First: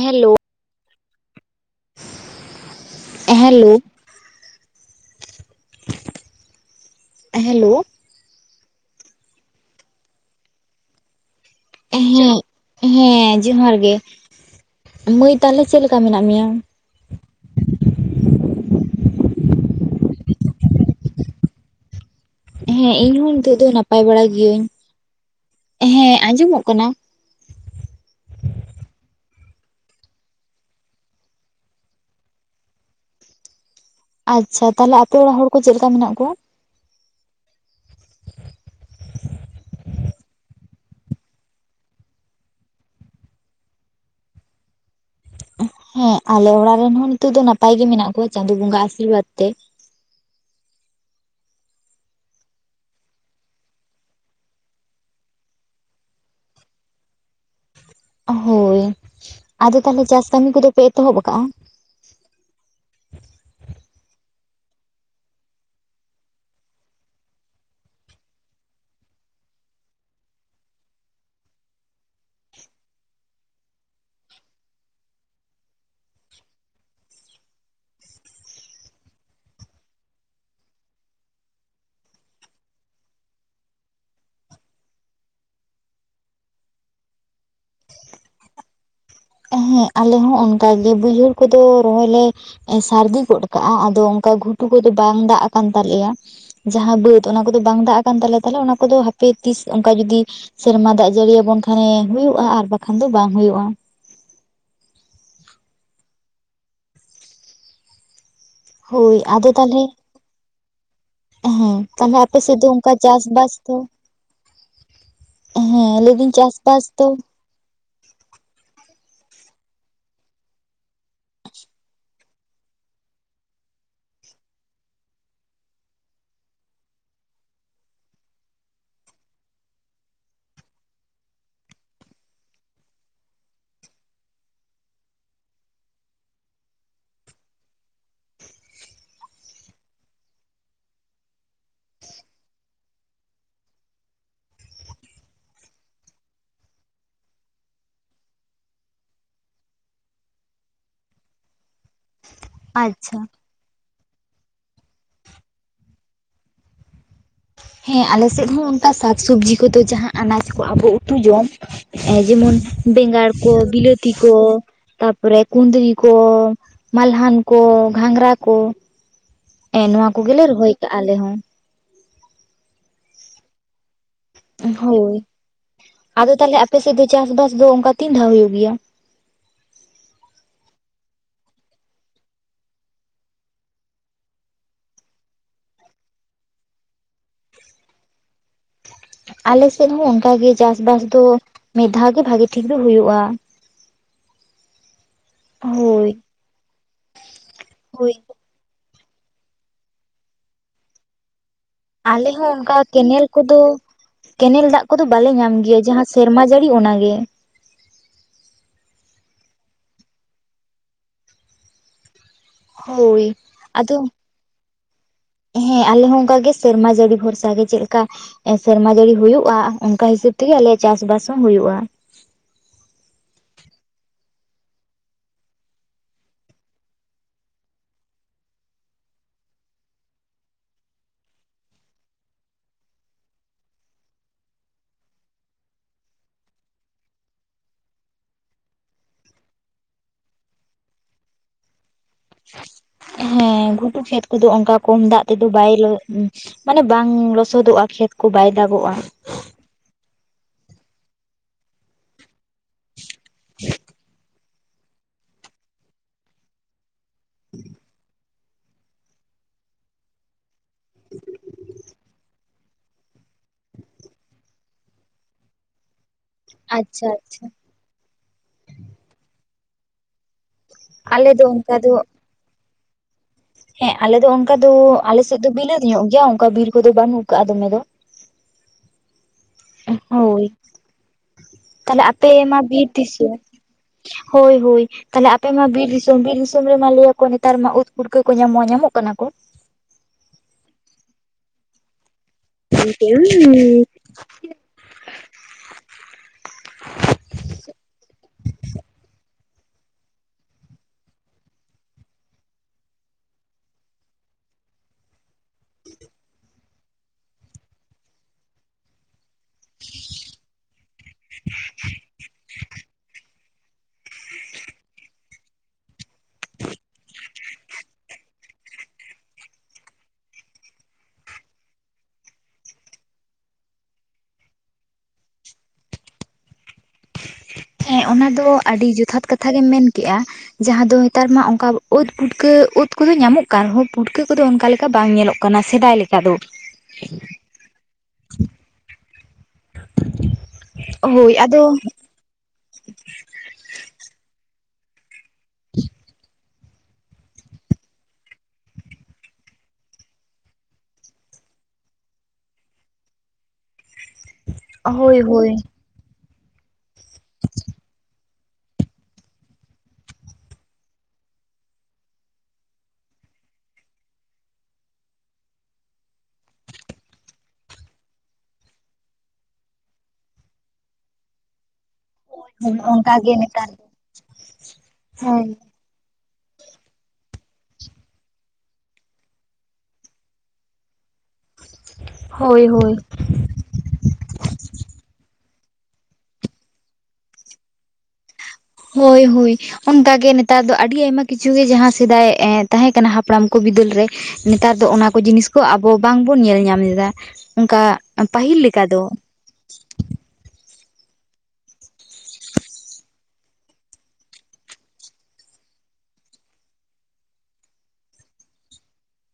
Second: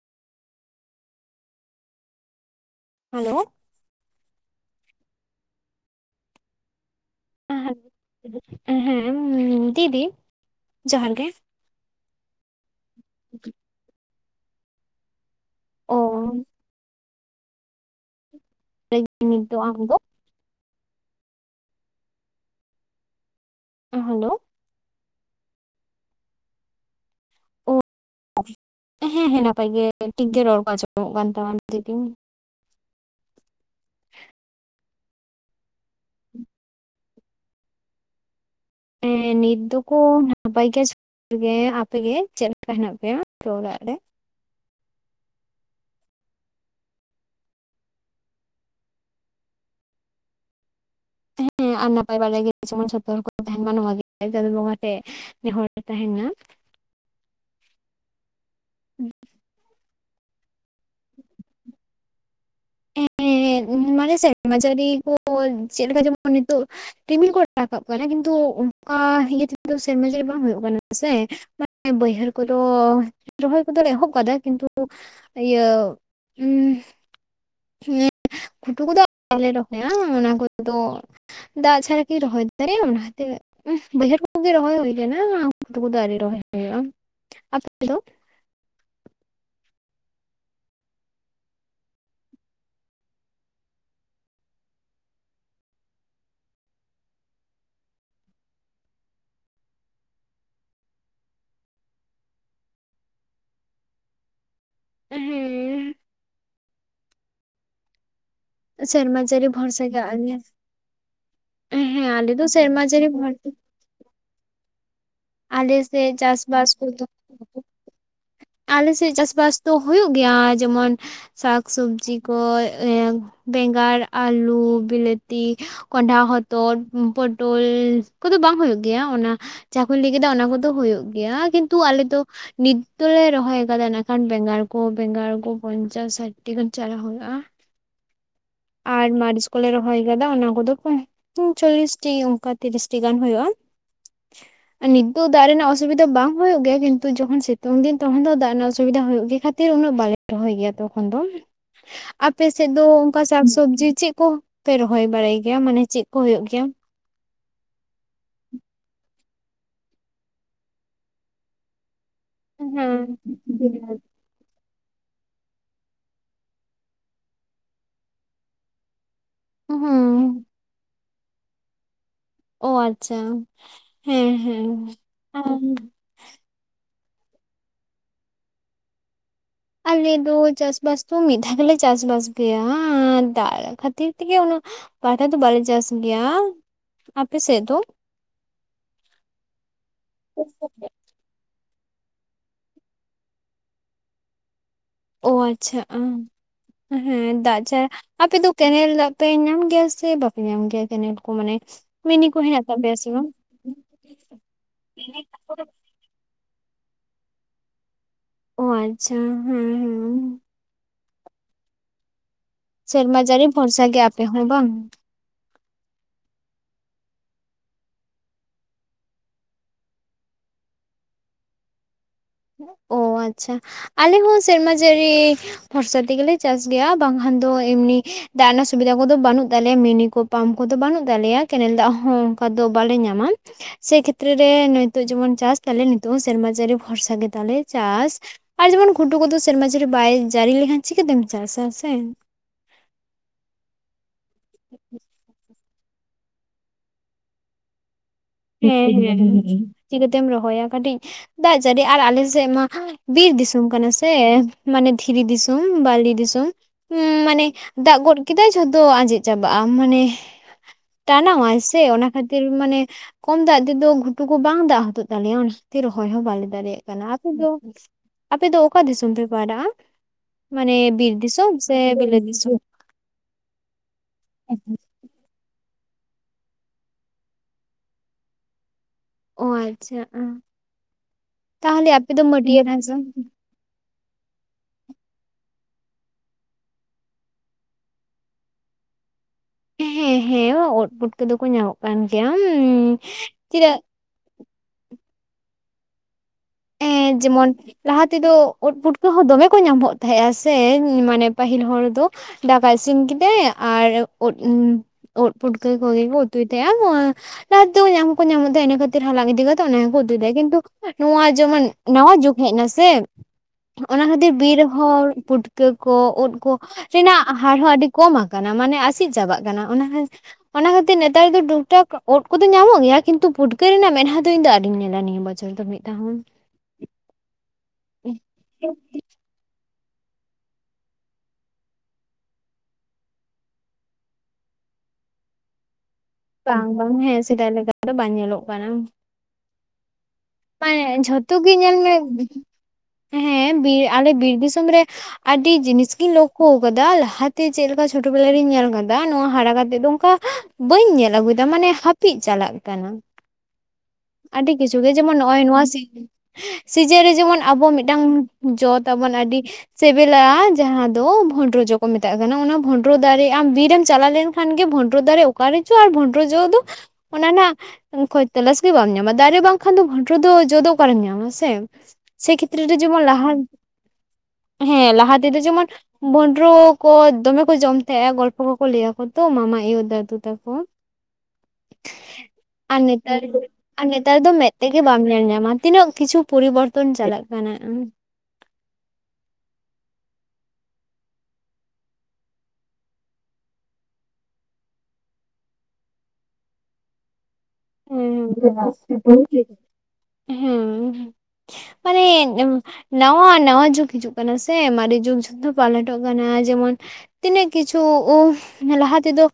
Hello, hello hello ᱦᱮᱸ ᱫᱤᱫᱤ ᱡᱚᱦᱟᱨ ᱜᱮ ᱦᱮᱸ ᱦᱮᱸ ᱡᱚᱦᱟᱨ ᱜᱮ ᱢᱟᱹᱭ ᱛᱟᱦᱚᱞᱮ ᱪᱮᱫ ᱚ ᱞᱮᱠᱟ ᱢᱮᱱᱟᱜ ᱢᱮᱭᱟ? ᱱᱤᱛ ᱱᱤᱛ ᱫᱚ ᱟᱢ ᱫᱚ ᱦᱮᱸ ᱤᱧᱦᱚ ᱱᱤᱛᱚᱜ ᱫᱚ ᱱᱟᱯᱟᱭ ᱵᱟᱲᱟ ᱦᱮᱞᱳ ᱜᱤᱭᱟᱹᱧ ᱦᱮᱸ ᱟᱸᱡᱚᱢᱚᱜ ᱠᱟᱱᱟ? ᱚ ᱦᱮᱸ ᱦᱮᱸ ᱱᱟᱯᱟᱭ ᱜᱮ ᱴᱷᱤᱠ ᱜᱮ ᱨᱚᱲ ᱠᱚ ᱟᱸᱡᱚᱢᱚᱜ ᱠᱟᱱ ᱛᱟᱢᱟ [inaudible] ᱟᱪᱪᱷᱟ ᱛᱟᱦᱚᱞᱮ ᱟᱯᱮ ᱚᱲᱟᱜ ᱦᱚᱲ ᱠᱚ ᱪᱮᱫ ᱞᱮᱠᱟ ᱢᱮᱱᱟᱜ ᱠᱚᱣᱟ? ᱦᱮᱸ ᱱᱤᱛ ᱫᱚᱠᱚ ᱱᱟᱯᱟᱭ ᱜᱮᱭᱟ᱾ ᱮ ᱟᱯᱮᱜ ᱜᱮ ᱪᱮᱫᱞ ᱞᱮᱠᱟ ᱦᱮᱱᱟᱜ ᱯᱮᱭᱟ ᱚᱲᱟᱜ ᱨᱮ? ᱦᱮᱸ ᱟᱞᱮ ᱚᱲᱟᱜ ᱨᱮᱱ ᱦᱚᱸ ᱱᱤᱛᱚᱜ ᱫᱚ ᱱᱟᱯᱟᱭᱜ ᱜᱮ ᱢᱮᱱᱟᱜ ᱠᱚᱣᱟ ᱪᱟᱸᱫᱳ ᱵᱚᱸᱜᱟ ᱟᱥᱤᱨᱵᱟᱫᱽ ᱛᱮ᱾ ᱦᱮᱸ ᱟᱨ ᱱᱟᱯᱟᱭ ᱵᱟᱲᱟᱭ ᱜᱮ ᱡᱮᱢᱚᱱ ᱥᱚᱛᱚᱨ ᱦᱚᱲ ᱠᱚ ᱛᱟᱦᱮᱱ ᱢᱟ ᱱᱚᱣᱟ ᱜᱮ ᱪᱟᱸᱫᱳ ᱵᱚᱸᱜᱟ ᱴᱷᱮᱡ ᱱᱮᱦᱚᱨ ᱛᱟᱦᱮᱱᱟ᱾ ᱦᱳᱭ, ᱟᱫᱚ ᱛᱟᱦᱚᱞᱮ ᱪᱟᱥ ᱠᱟᱹᱢᱤ ᱠᱚᱫᱚ ᱯᱮ ᱮᱛᱚᱦᱚᱵ ᱟᱠᱟᱫᱟᱼᱟ? [inaudible] ᱦᱮᱸ ᱢᱟᱱᱮ ᱥᱮᱨᱢᱟ ᱡᱟᱹᱨᱤ ᱠᱚ ᱪᱮᱫ ᱞᱮᱠᱟ ᱡᱮᱢᱚᱱ ᱱᱤᱛᱚᱜ ᱨᱤᱢᱤᱞ ᱠᱚ ᱨᱟᱠᱟᱵ ᱠᱟᱱᱟ ᱠᱤᱱᱛᱩ ᱚᱱᱠᱟ ᱤᱭᱟᱹ ᱛᱚ ᱥᱮᱨᱢᱟ ᱡᱟᱹᱲᱤ ᱵᱟᱝ ᱦᱩᱭᱩᱜ ᱠᱟᱱᱟ᱾ ᱥᱮ ᱢᱟᱱᱮ ᱵᱟᱹᱭᱦᱟᱹᱲ ᱠᱚᱫᱚ ᱨᱚᱦᱚᱭ ᱠᱚᱫᱚᱞᱮ ᱮᱦᱚᱵ ᱠᱟᱫᱟ ᱠᱤᱱᱛᱩ ᱤᱭᱟᱹ ᱩᱢ ᱦᱮᱸ ᱜᱷᱩᱴᱩ ᱠᱚᱫᱚ ᱵᱟᱞᱮ ᱨᱚᱦᱚᱭᱟ ᱚᱱᱟ ᱠᱚ ᱫᱚ ᱫᱟᱜ ᱪᱷᱟᱲᱟ ᱠᱤ ᱨᱚᱦᱚᱭ ᱫᱟᱲᱮᱭᱟᱢ ᱚᱱᱟ ᱠᱷᱛᱮ ᱩᱸ ᱵᱟᱹᱭᱦᱟᱹᱨ ᱠᱚᱜᱮ ᱨᱚᱦᱚᱭ ᱦᱩᱭ ᱠᱟᱱᱟ, ᱜᱷᱩᱴᱩ ᱠᱚᱫᱚ ᱟᱣᱨᱤ ᱨᱚᱦᱚᱭ ᱦᱩᱭᱩᱜᱟ ᱾ ᱦᱮᱸ ᱟᱞᱮ ᱦᱚᱸ ᱚᱱᱠᱟᱜᱮ ᱵᱟᱹᱭᱦᱟᱹᱲ ᱠᱚᱫᱚ ᱨᱚᱦᱚᱭ ᱞᱮ ᱥᱟᱹᱨᱫᱤ ᱜᱚᱫ ᱠᱟᱜᱼᱟ ᱟᱫᱚ ᱚᱱᱠᱟ ᱜᱷᱩᱴᱩ ᱠᱚᱫᱚ ᱵᱟᱝ ᱫᱟᱜ ᱟᱠᱟᱱ ᱛᱟᱞᱮᱭᱟ᱾ ᱡᱟᱦᱟᱸ ᱵᱟᱹᱫ ᱚᱱᱟ ᱠᱚᱫᱚ ᱵᱟᱝ ᱫᱟᱜ ᱟᱠᱟᱱ ᱛᱟᱞᱮᱭᱟ ᱛᱟᱦᱚᱞᱮ ᱚᱱᱟ ᱠᱚᱫᱚ ᱦᱟᱯᱮ ᱛᱤᱥ ᱚᱱᱠᱟ ᱡᱩᱫᱤ ᱥᱮᱨᱢᱟ ᱫᱟᱜ ᱡᱟᱹᱲᱤᱭᱟᱵᱚᱱ ᱠᱷᱟᱱᱮ ᱦᱩᱭᱩᱜᱼᱟ ᱟᱨ ᱵᱟᱠᱷᱟᱱ ᱫᱚ ᱵᱟᱝ ᱦᱩᱭᱩᱜᱼᱟ᱾ ᱦᱮᱸ, ᱦᱳᱭ ᱥᱮᱨᱢᱟ ᱡᱟᱨᱤ ᱟᱫᱚ ᱛᱟᱦᱚᱞᱮ ᱵᱷᱚᱨᱥᱟ ᱜᱮ ᱦᱮᱸ ᱛᱟᱦᱞᱮ ᱟᱞᱮ ᱟᱯᱮ ᱥᱮᱫ ᱫᱚ ᱥᱮᱨᱢᱟ ᱚᱱᱠᱟ ᱡᱟᱹᱲᱤ ᱪᱟᱥ ᱵᱷᱚᱨᱥᱟ ᱵᱟᱥ ᱫᱚ ᱟᱞᱮ ᱦᱮᱸ, ᱥᱮᱫ ᱞᱟᱹᱭᱫᱟᱹᱧ ᱪᱟᱥᱵᱟᱥ ᱠᱚᱫᱚ ᱫᱚ ᱟᱞᱮ ᱥᱮᱫ ᱪᱟᱥᱵᱟᱥ ᱫᱚ ᱦᱩᱭᱩᱜ ᱜᱮᱭᱟ ᱡᱮᱢᱚᱱ ᱥᱟᱠᱥᱚᱵᱡᱤ ᱠᱚ ᱵᱮᱸᱜᱟᱲ, ᱟᱹᱞᱩ, ᱵᱤᱞᱟᱹᱛᱤ ᱠᱚᱸᱰᱷᱟ, ᱦᱚᱛᱚᱫ, ᱯᱚᱴᱚᱞ ᱠᱚᱫᱚ ᱵᱟᱝ ᱦᱩᱭᱩᱜ ᱜᱮᱭᱟ ᱚᱱᱟ ᱡᱟᱠᱩᱧ ᱞᱟᱹᱭ ᱠᱮᱫᱟ ᱚᱱᱟ ᱠᱚᱫᱚ ᱦᱩᱭᱩᱜ ᱜᱮᱭᱟ ᱠᱤᱱᱛᱩ ᱟᱞᱮ ᱫᱚ ᱱᱤᱛ ᱫᱚ ᱞᱮ ᱨᱚᱦᱚᱭ ᱟᱠᱟᱫᱟ ᱱᱟᱸᱜ ᱠᱷᱟᱱ ᱵᱮᱸᱜᱟᱲ ᱠᱚ ᱵᱮᱸᱜᱟᱲ ᱠᱚ ᱯᱚᱧᱪᱟᱥ ᱥᱟᱴᱴᱤ ᱜᱟᱱ ᱪᱟᱨᱟ ᱦᱩᱭᱩᱜᱼᱟ᱾ ᱟᱨ ᱢᱟᱹᱨᱤᱪ ᱠᱚᱞᱮ ᱨᱚᱦᱚᱭ ᱟᱠᱟᱫᱟ ᱚᱱᱟ ᱠᱚᱫᱚ ᱠᱚ ᱪᱚᱞᱞᱤᱥᱴᱤ ᱚᱱᱠᱟ ᱛᱤᱨᱤᱥᱴᱤ ᱜᱟᱱ ᱦᱩᱭᱩᱜᱭᱼᱟ᱾ [unintelligible] ᱟᱨ ᱱᱤᱛᱳ ᱫᱟᱜ ᱨᱮᱱᱟᱜ ᱚᱥᱩᱵᱤᱫᱟ ᱵᱟᱝ ᱦᱩᱭᱩᱜᱳ ᱜᱮᱭᱟ ᱠᱤᱱᱛᱩ ᱡᱚᱠᱷᱚᱱ ᱥᱤᱛᱩᱝ ᱫᱤᱱ ᱛᱚᱠᱷᱚᱱ ᱫᱚ ᱫᱟᱜ ᱨᱮᱱᱟᱜ ᱚᱥᱩᱵᱤᱫᱟ ᱦᱩᱭᱩᱜᱳ ᱜᱮ ᱠᱷᱟᱹᱛᱤᱨ ᱩᱱᱟᱹᱜ ᱵᱟᱝᱞᱮ ᱨᱚᱦᱚᱭ ᱜᱮᱭᱟ ᱛᱚᱠᱷᱚᱱ ᱫᱚ᱾ [inaudible] ᱟᱯᱮᱥᱮᱫ ᱫᱚ ᱟᱪᱪᱷᱟ ᱚᱱᱠᱟ ᱥᱟᱠᱥᱚᱵᱽᱡᱤ ᱪᱮᱫ ᱠᱚᱯᱮ ᱨᱚᱦᱚᱭ ᱵᱟᱲᱟᱭ ᱜᱮᱭᱟ ᱢᱟᱱᱮ ᱪᱮᱫ ᱠᱚ ᱦᱩᱭᱩᱜ ᱜᱮᱭᱟ? ᱦᱮᱸ, ᱞᱮ ᱥᱮᱫ ᱦᱚᱸ ᱚᱱᱠᱟ ᱥᱟᱠ ᱥᱚᱵᱽᱡᱤ ᱠᱚᱫᱚ ᱡᱟᱦᱟᱸ ᱟᱱᱟᱡ ᱠᱚ ᱟᱵᱚ ᱩᱛᱩ ᱡᱚᱢ ᱡᱮᱢᱚᱱ ᱵᱮᱸᱜᱟᱲ ᱠᱚ, ᱦᱮᱸ ᱵᱤᱞᱟᱹᱛᱤ ᱠᱚ, ᱛᱟᱨᱯᱚᱨᱮ ᱠᱩᱫᱽᱨᱤ ᱠᱚ ᱢᱟᱞᱦᱟᱱ ᱠᱚ, ᱜᱷᱟᱸᱜᱽᱨᱟᱠᱩ ᱱᱚᱶᱟ ᱠᱚᱜᱮᱞᱮ ᱦᱩᱸ ᱨᱚᱦᱚᱭ ᱟᱠᱟᱟᱜᱼᱟ ᱟᱞᱮ ᱦᱚᱸ᱾ ᱚ ᱟᱪᱪᱷᱟ, ᱦᱮᱸ ᱦᱮᱸ ᱦᱳᱭ ᱟᱫᱚ ᱛᱟᱦᱚᱞᱮ ᱟᱯᱮᱮᱥᱮᱫ ᱫᱚ ᱪᱟᱥᱵᱟᱥ ᱫᱚ ᱚᱱᱠᱟ ᱛᱤᱱ ᱫᱷᱟᱣ ᱦᱩᱭᱩᱜ ᱜᱮᱭᱟ? ᱟᱞᱮ ᱫᱚ ᱪᱟᱥᱵᱟᱥ ᱫᱚ ᱢᱤᱫ ᱫᱷᱟᱣ ᱜᱮᱞᱮ ᱪᱟᱥᱵᱟᱥ ᱜᱮᱭᱟ ᱟᱨ ᱫᱟᱜᱟᱜ ᱠᱷᱟᱹᱛᱤᱨ ᱛᱮᱜᱮ ᱩᱱᱟᱹᱜ ᱵᱟᱨ ᱫᱷᱟᱣ ᱫᱚ ᱵᱟᱞᱮ ᱪᱟᱥ ᱜᱮᱭᱟ, ᱟᱯᱮ ᱥᱮᱫ ᱫᱚ? ᱟᱞᱮ ᱥᱮᱫ ᱦᱚᱸ ᱚᱱᱠᱟᱜᱮ ᱪᱟᱥᱵᱟᱥ ᱫᱚ ᱢᱤᱫ ᱫᱷᱟᱣᱜᱮ ᱵᱷᱟᱜᱮ ᱴᱷᱤᱠ ᱫᱚ ᱦᱩᱭᱩᱜᱼᱟ᱾ ᱚ ᱟᱪᱪᱷᱟ ᱦᱳᱭ ᱦᱮᱸ, ᱫᱟᱜ ᱪᱷᱟ ᱦᱳᱭ ᱟᱯᱮ ᱫᱚ ᱠᱮᱱᱮᱞ ᱫᱟᱜ ᱯᱮ ᱧᱟᱢ ᱜᱮᱭᱟ ᱥᱮ ᱵᱟᱯᱮ ᱧᱟᱢ ᱜᱮᱭᱟ ᱠᱮᱱᱮ ᱠᱚ ᱢᱟᱱᱮ ᱢᱤᱱᱤ ᱟᱞᱮ ᱠᱚ ᱦᱚᱸ ᱦᱮᱱᱟᱜ ᱚᱱᱠᱟ ᱛᱟᱯᱮᱭᱟ ᱥᱮ ᱠᱮᱱᱮᱞ ᱵᱟᱝ? ᱠᱚᱫᱚ, ᱠᱮᱱᱮᱞ ᱫᱟᱜ ᱠᱚᱫᱚ ᱵᱟᱞᱮ ᱧᱟᱢ ᱜᱮᱭᱟ ᱡᱟᱦᱟᱸ ᱥᱮᱨᱢᱟ ᱡᱟᱹᱲᱤ ᱚᱱᱟᱜ ᱜᱮ᱾ ᱚ ᱟᱪᱪᱷᱟ, ᱦᱮᱸ ᱦᱮᱸ ᱥᱮᱨᱢᱟ ᱦᱳᱭ ᱡᱟᱨᱤ ᱟᱫᱚ ᱵᱷᱚᱨᱥᱟᱜ ᱜᱮ ᱟᱯᱮ ᱦᱚᱸ ᱵᱟᱝ? ᱦᱮᱸ ᱟᱞᱮ ᱦᱚᱸ ᱚᱱᱠᱟᱟᱜ ᱜᱮ ᱥᱮᱨᱢᱟ ᱡᱟᱹᱲᱤ ᱵᱷᱚᱨᱥᱟ ᱜᱮ ᱪᱮᱫ ᱞᱮᱠᱟ ᱥᱮᱨᱢᱟ ᱡᱟᱹᱲᱤ ᱦᱩᱭᱩᱜᱼᱟ, ᱚᱝᱠᱟ ᱦᱤᱥᱟᱹᱵ ᱛᱮᱜᱮ ᱟᱞᱮᱭᱟᱜ ᱪᱟᱥ ᱵᱟᱥ ᱦᱚᱸ ᱦᱩᱭᱩᱜᱼᱟ᱾ ᱚ ᱟᱪᱪᱷᱟ ᱟᱞᱮ ᱦᱚᱸ ᱥᱮᱨᱢᱟ ᱡᱟᱹᱲᱤ ᱯᱷᱚᱨᱥᱟ ᱛᱮᱜᱮᱞᱮ ᱪᱟᱥ ᱜᱮᱭᱟ ᱵᱟᱝᱠᱷᱟᱱ ᱫᱚ ᱮᱢᱱᱤ ᱫᱟᱜᱽ ᱨᱮᱱᱟᱜ ᱥᱩᱵᱤᱫᱟ ᱠᱚᱫᱚ ᱵᱟᱹᱱᱩᱜ ᱛᱟᱞᱮᱭᱟ ᱢᱤᱱᱤ ᱠᱚ ᱯᱟᱢ ᱠᱚᱫᱚ ᱵᱟᱹᱱᱩᱜ ᱛᱟᱞᱮᱭᱟ ᱠᱮᱱᱮᱞ ᱫᱟᱜᱽ ᱦᱚᱸ ᱚᱝᱠᱟ ᱫᱚ ᱵᱟᱞᱮ ᱧᱟᱢᱟ᱾ ᱥᱮ ᱠᱷᱮᱛᱨᱚᱨᱮ ᱱᱤᱛᱚᱜ ᱡᱮᱢᱚᱱ ᱪᱟᱥ ᱫᱟᱞᱮ ᱱᱤᱛᱚᱜ ᱦᱚᱸ ᱥᱮᱨᱢᱟ ᱡᱟᱹᱲᱤ ᱵᱷᱚᱨᱥᱟ ᱜᱮ ᱛᱟᱞᱮ ᱪᱟᱥ ᱟᱨ ᱡᱮᱢᱚᱱ ᱜᱷᱩᱴᱩ ᱠᱚᱫᱚ ᱥᱮᱨᱢᱟ ᱡᱟᱹᱲᱤ ᱵᱟᱭ ᱡᱟᱹᱲᱤ ᱞᱮᱠᱷᱟᱱ ᱪᱤᱠᱟᱹᱛᱮᱢ ᱪᱟᱥᱟ ᱥᱮ, ᱦᱟᱸ ᱜᱷᱩᱴᱩ ᱠᱷᱮᱛ ᱠᱚᱫᱚ ᱚᱝᱠᱟ ᱠᱚᱢ ᱫᱟᱜᱽ ᱛᱮᱫᱚ ᱵᱟᱭ ᱞᱟᱹ ᱩᱸ ᱢᱟᱱᱮ ᱵᱟᱝ ᱞᱚᱥᱚᱫᱚᱜᱼᱟ ᱠᱷᱮᱛ ᱠᱚ ᱵᱟᱭ ᱫᱟᱜᱚᱜᱼᱟ ᱦᱮᱸ ᱦᱮᱸ ᱦᱮᱸ ᱪᱤᱠᱟᱹᱛᱮᱢ ᱨᱚᱦᱚᱭᱟ ᱠᱟᱹᱴᱤᱜ ᱫᱟᱜᱽ ᱡᱟᱹᱨᱤ ᱟᱨ ᱟᱞᱮ ᱥᱮᱜ ᱢᱟ ᱵᱤᱨ ᱫᱤᱥᱚᱢ ᱠᱟᱱᱟ ᱥᱮ ᱢᱟᱱᱮ ᱫᱷᱤᱨᱤ ᱫᱤᱥᱚᱢ ᱵᱟᱞᱤ ᱫᱤᱥᱚᱢ, ᱦᱩᱸ ᱢᱟᱱᱮ ᱫᱟᱜᱽ ᱜᱚᱫ ᱠᱮᱫᱟᱭ ᱡᱷᱚᱛᱚ ᱟᱸᱡᱮᱫ ᱪᱟᱵᱟᱜᱼᱟ ᱢᱟᱱᱮ ᱴᱟᱱᱟᱣᱟᱭ ᱥᱮ ᱚᱱᱟ ᱠᱷᱟᱹᱛᱤᱨ ᱢᱟᱱᱮ ᱠᱚᱢ ᱫᱟᱜᱽ ᱛᱮᱫᱚ ᱜᱷᱩᱴᱩ ᱠᱚ ᱵᱟᱝ ᱫᱟᱜᱽ ᱦᱚᱫᱚᱜ ᱛᱟᱞᱮᱭᱟ ᱚᱱᱟ ᱠᱷᱟᱛᱤᱨ ᱨᱚᱦᱚᱭ ᱦᱚᱸ ᱵᱟᱞᱮ ᱫᱟᱲᱮᱭᱟᱜ ᱠᱟᱱᱟ ᱟᱪᱪᱷᱟ ᱟᱠᱩ ᱟᱪᱪᱷᱟ ᱫᱚ ᱟᱯᱮ ᱫᱚ ᱚᱠᱟ ᱫᱤᱥᱚᱢ ᱯᱮ ᱯᱟᱲᱟᱜᱼᱟ? ᱢᱟᱱᱮ ᱵᱤᱨ ᱟᱞᱮ ᱫᱚ ᱫᱤᱥᱚᱢ ᱚᱱᱠᱟ ᱥᱮ ᱫᱚ ᱵᱤᱞᱟᱹᱛ ᱫᱤᱥᱚᱢ? ᱦᱮᱸ ᱟᱞᱮ ᱫᱚ ᱚᱱᱠᱟ ᱫᱚ ᱟᱞᱮᱥᱮᱜ ᱫᱚ ᱵᱤᱞᱟᱹᱛ ᱧᱚᱜ ᱜᱮᱭᱟ ᱚᱱᱠᱟ ᱵᱤᱨ ᱠᱚᱫᱚ ᱵᱟᱹᱱᱩᱜ ᱠᱟᱜᱼᱟ ᱫᱚᱢᱮ ᱫᱚ᱾ ᱚ ᱟᱪᱪᱷᱟ ᱦᱳᱭ ᱛᱟᱦᱚᱞᱮ ᱫᱚ ᱟᱯᱮ ᱢᱟ ᱢᱟᱹᱴᱭᱟᱹᱲ ᱵᱤᱨ ᱦᱟᱥᱟ ᱫᱤᱥᱟᱹᱢ ᱦᱳᱭ ᱦᱳᱭ᱾ ᱛᱟᱦᱚᱞᱮ ᱟᱯᱮᱢᱟ ᱵᱤᱨ ᱫᱤᱥᱟᱹᱢ ᱵᱤᱨ ᱫᱤᱥᱟᱹᱢ ᱨᱮᱢᱟ ᱞᱟᱹᱭ ᱟᱠᱚ ᱱᱮᱛᱟᱨ ᱢᱟ ᱩᱫ ᱯᱩᱴᱠᱟᱹ ᱠᱚ ᱧᱟᱢᱚᱜᱼᱟ ᱧᱟᱢᱚᱜ ᱠᱟᱱᱟ ᱠᱚ? ᱦᱮᱸ ᱦᱮᱸ ᱩᱫ ᱯᱩᱴᱠᱟᱹ ᱫᱚᱠᱚ ᱧᱟᱢᱚᱜ ᱠᱟᱱ ᱜᱮᱭᱟ᱾ᱪᱮᱫᱟᱜ ᱮᱸ ᱡᱮᱢᱚᱱ ᱞᱟᱦᱟ ᱛᱮᱫᱚ ᱩᱫ ᱯᱩᱴᱠᱟᱹ ᱦᱚᱸ ᱫᱚᱢᱮ ᱠᱚ ᱧᱟᱢᱚᱜ ᱛᱟᱦᱮᱸᱼᱟ ᱥᱮ ᱢᱟᱱᱮ ᱯᱟᱹᱦᱤᱞ ᱦᱚᱲ ᱫᱚ ᱫᱟᱠᱟ ᱤᱥᱤᱱ ᱠᱮᱫᱟᱭ ᱟᱨ ᱩᱫ ᱤᱧ ᱩᱫ ᱯᱩᱴᱠᱟᱹ ᱠᱚᱜᱮ ᱠᱚ ᱩᱛᱩᱭ ᱛᱟᱦᱮᱸᱜᱼᱟ ᱞᱟᱦᱟᱫᱚ ᱧᱟᱢ ᱦᱚᱸᱠᱚ ᱧᱟᱢᱚᱜ ᱛᱟᱦᱮᱸᱜ ᱤᱱᱟᱹ ᱠᱷᱟᱹᱛᱤᱨ ᱦᱟᱞᱟᱝ ᱤᱫᱤ ᱜᱚᱫ ᱛᱚ ᱚᱱᱟ ᱦᱚᱸᱠᱚ ᱩᱫᱩᱭ ᱫᱟ ᱠᱤᱱᱛᱩ ᱱᱚᱣᱟ ᱡᱮᱢᱚᱱ ᱱᱟᱣᱟ ᱡᱩᱜᱽ ᱦᱮᱜ ᱱᱟ ᱥᱮ, ᱚᱱᱟ ᱠᱷᱟᱹᱛᱤᱨ ᱵᱤᱨ ᱦᱚᱲ ᱯᱩᱴᱠᱟᱹ ᱠᱚ ᱩᱫ ᱠᱚ ᱪᱮᱱᱟᱜ ᱦᱟᱨ ᱦᱚᱸ ᱟᱹᱰᱤ ᱠᱚᱢ ᱟᱠᱟᱱᱟ ᱢᱟᱱᱮ ᱟᱥᱤᱜ ᱪᱟᱵᱟᱜ ᱠᱟᱱᱟ ᱚᱱᱟ ᱦᱚᱸ ᱚᱱᱟ ᱠᱷᱟᱹᱛᱤᱨ ᱱᱮᱛᱟᱨ ᱫᱚ ᱴᱩᱠ ᱴᱟᱠ ᱩᱫ ᱠᱚᱫᱚ ᱧᱟᱢᱚᱜ ᱜᱮᱭᱟ ᱠᱤᱱᱛᱩ ᱯᱩᱴᱠᱟᱹ ᱨᱮᱱᱟᱜ ᱢᱮᱫᱦᱟ ᱫᱚ ᱤᱧ ᱫᱚ ᱟᱹᱰᱤᱧ ᱧᱮᱞᱟ ᱱᱤᱭᱟᱹ ᱵᱚᱪᱷᱚᱨ ᱱᱤᱛ ᱦᱟᱹᱵᱤᱜ ᱛᱮᱦᱚᱸ ᱦᱮᱸ ᱚᱱᱟ ᱫᱚ ᱟᱹᱰᱤ ᱡᱚᱛᱷᱟᱛ ᱠᱟᱛᱷᱟ ᱜᱮᱢ ᱢᱮᱱᱠᱮᱜᱼᱟ᱾ ᱡᱟᱦᱟᱸ ᱫᱚ ᱱᱮᱛᱟᱨ ᱢᱟ ᱚᱝᱠᱟ ᱩᱫ ᱯᱩᱴᱠᱟᱹ ᱩᱫ ᱠᱚᱫᱚ ᱧᱟᱢᱚᱜ ᱠᱟᱱ ᱨᱮᱦᱚᱸ ᱯᱩᱴᱠᱟᱹ ᱠᱚᱫᱚ ᱚᱱᱠᱟ ᱞᱮᱠᱟ ᱵᱟᱝ ᱧᱮᱞᱚᱜ ᱠᱟᱱᱟ ᱥᱮᱫᱟᱭ ᱞᱮᱠ ᱵᱟᱝ ᱵᱟᱝ ᱦᱮᱸ ᱥᱮᱫᱟᱭ ᱞᱮᱠᱟ ᱫᱚ ᱵᱟᱝ ᱧᱮᱞᱚᱜ ᱠᱟᱱᱟ᱾ ᱢᱟᱱᱮ ᱡᱷᱚᱛᱚ ᱦᱳᱭ ᱜᱮ ᱟᱫᱚ ᱧᱮᱞ ᱢᱮ ᱦᱮᱸ ᱵᱤᱨ ᱟᱞᱮ ᱵᱤᱨ ᱫᱤᱥᱟᱹᱢ ᱨᱮ ᱟᱹᱰᱤ ᱡᱤᱱᱤᱥ ᱜᱤᱧ ᱞᱳ ᱠᱚ ᱠᱟᱫᱟ ᱞᱟᱦᱟᱛᱮ ᱪᱮᱜᱞᱮᱠᱟ ᱪᱷᱳᱴᱳ ᱵᱮᱞᱟ ᱨᱤᱧ ᱧᱮᱞ ᱠᱟᱫᱟ ᱱᱚᱣᱟ ᱦᱟᱨᱟ ᱠᱟᱛᱮᱜ ᱫᱚ ᱚᱝᱠᱟ ᱵᱟᱹᱧ ᱧᱮᱞ ᱟᱹᱜᱩᱭᱫᱟ ᱢᱟᱱᱮ ᱦᱟᱹᱯᱤᱜ ᱪᱟᱞᱟᱜ ᱠᱟᱱᱟ᱾ [inaudible] ᱟᱹᱰᱤ ᱠᱤᱪᱷᱩ ᱜᱮ ᱡᱮᱢᱚᱱ ᱦᱳᱭ ᱱᱚᱜᱼᱚᱭ ᱦᱳᱭ ᱱᱚᱣᱟ ᱥᱤᱡᱮᱱ ᱥᱤᱡᱮᱱ ᱨᱮ ᱡᱮᱢᱚᱱ ᱟᱵᱚ ᱢᱤᱜᱴᱟᱝ ᱡᱚ ᱛᱟᱵᱚᱱ ᱟᱹᱰᱤ ᱥᱮᱵᱮᱞᱟ ᱡᱟᱦᱟᱸ ᱫᱚ ᱵᱷᱚᱸᱰᱨᱚ ᱡᱚ ᱠᱚ ᱢᱮᱛᱟᱜ ᱠᱟᱱᱟ ᱚᱱᱟ ᱵᱷᱚᱸᱰᱨᱚ ᱫᱟᱨᱮ ᱟᱢ ᱵᱤᱨᱮᱢ ᱪᱟᱞᱟᱣ ᱞᱮᱱ ᱠᱷᱟᱱ ᱜᱮ ᱵᱷᱚᱸᱰᱨᱚ ᱫᱟᱨᱮ ᱚᱠᱟ ᱨᱮ ᱪᱚ ᱟᱨ ᱵᱷᱚᱸᱰᱨᱚ ᱡᱚ ᱫᱚ ᱚᱱᱟᱱᱟ ᱠᱷᱚᱡᱽ ᱛᱚᱞᱟᱥ ᱜᱮ ᱵᱟᱢ ᱧᱟᱢᱟ ᱫᱟᱨᱮ ᱵᱟᱝ ᱠᱷᱟᱱ ᱫᱚ ᱵᱷᱚᱸᱰᱨᱚ ᱫᱚ ᱡᱚ ᱫᱚ ᱚᱠᱟᱨᱮᱢ ᱧᱟᱢᱟ ᱥᱮ, ᱥᱮ ᱠᱷᱮᱛᱨᱚᱨᱮ ᱨᱮ ᱡᱮᱢᱚᱱ ᱚᱱᱠᱟ ᱞᱟᱦᱟ ᱜᱮ ᱱᱮᱛᱟᱨ ᱫᱚ᱾ ᱦᱮᱸ ᱞᱟᱦᱟ ᱛᱮᱫᱚ ᱦᱮᱸ ᱡᱮᱢᱚᱱ ᱵᱷᱚᱱᱰᱨᱚ ᱠᱚ ᱫᱚᱢᱮ ᱠᱚ ᱡᱚᱢ ᱛᱟᱦᱮᱸᱜᱼᱟ ᱜᱚᱞᱯᱚ ᱠᱚᱠᱚ ᱞᱟᱹᱭ-ᱟ ᱠᱚ ᱛᱚ ᱢᱟᱢᱟ ᱟᱭᱳ ᱫᱟᱫᱩ ᱛᱟᱠᱚ᱾ [inaudible] ᱦᱳᱭ ᱟᱨ ᱦᱳᱭ ᱱᱮᱛᱟᱨ ᱫᱚ ᱟᱨ ᱱᱮᱛᱟᱨ ᱫᱚ ᱢᱮᱫ ᱛᱮᱜᱮ ᱵᱟᱢ ᱧᱮᱞ ᱧᱟᱢᱟ ᱛᱤᱱᱟᱹᱜ ᱠᱤᱪᱷᱩ ᱯᱚᱨᱤᱵᱚᱨᱛᱚᱱ ᱪᱟᱞᱟᱜ ᱠᱟᱱᱟ ᱟ ᱦᱳᱭ ᱦᱳᱭ ᱚᱱᱠᱟᱜᱮ ᱱᱮᱛᱟᱨ ᱫᱚ ᱟᱹᱰᱤ ᱟᱭᱢᱟ ᱠᱤᱪᱷᱩ ᱜᱮ ᱡᱟᱦᱟᱸ ᱥᱮᱫᱟᱭ ᱮᱸ ᱛᱟᱦᱮᱸ ᱠᱟᱱᱟ ᱦᱟᱯᱲᱟᱢ ᱠᱚ ᱵᱤᱫᱟᱹᱞ ᱨᱮ ᱱᱮᱛᱟᱨ ᱫᱚ ᱚᱱᱟ ᱠᱚ ᱡᱤᱱᱤᱥ ᱠᱚ ᱟᱵᱚ ᱵᱟᱝᱵᱚᱱ ᱧᱮᱞ ᱧᱟᱢᱮᱫᱟ ᱚᱝᱠᱟ ᱦᱮᱸ ᱯᱟᱹᱦᱤᱞ ᱞᱮᱠᱟ ᱫᱚ᱾ ᱦᱮᱸ ᱢᱟᱱᱮ ᱱᱟᱣᱟ ᱱᱟᱣᱟ ᱡᱩᱜᱽ ᱦᱤᱡᱩᱜ ᱠᱟᱱᱟ ᱥᱮ ᱢᱟᱨᱮ ᱡᱩᱜᱽ ᱡᱷᱚᱛᱚ ᱯᱟᱞᱴᱚᱜ ᱠᱟᱱᱟ ᱡᱮᱢᱚᱱ ᱛᱤᱱᱟᱹᱜ ᱠᱤᱪᱷᱩ ᱞᱟᱦᱟ ᱩᱦ ᱞᱟᱦᱟ ᱛᱮᱫᱚ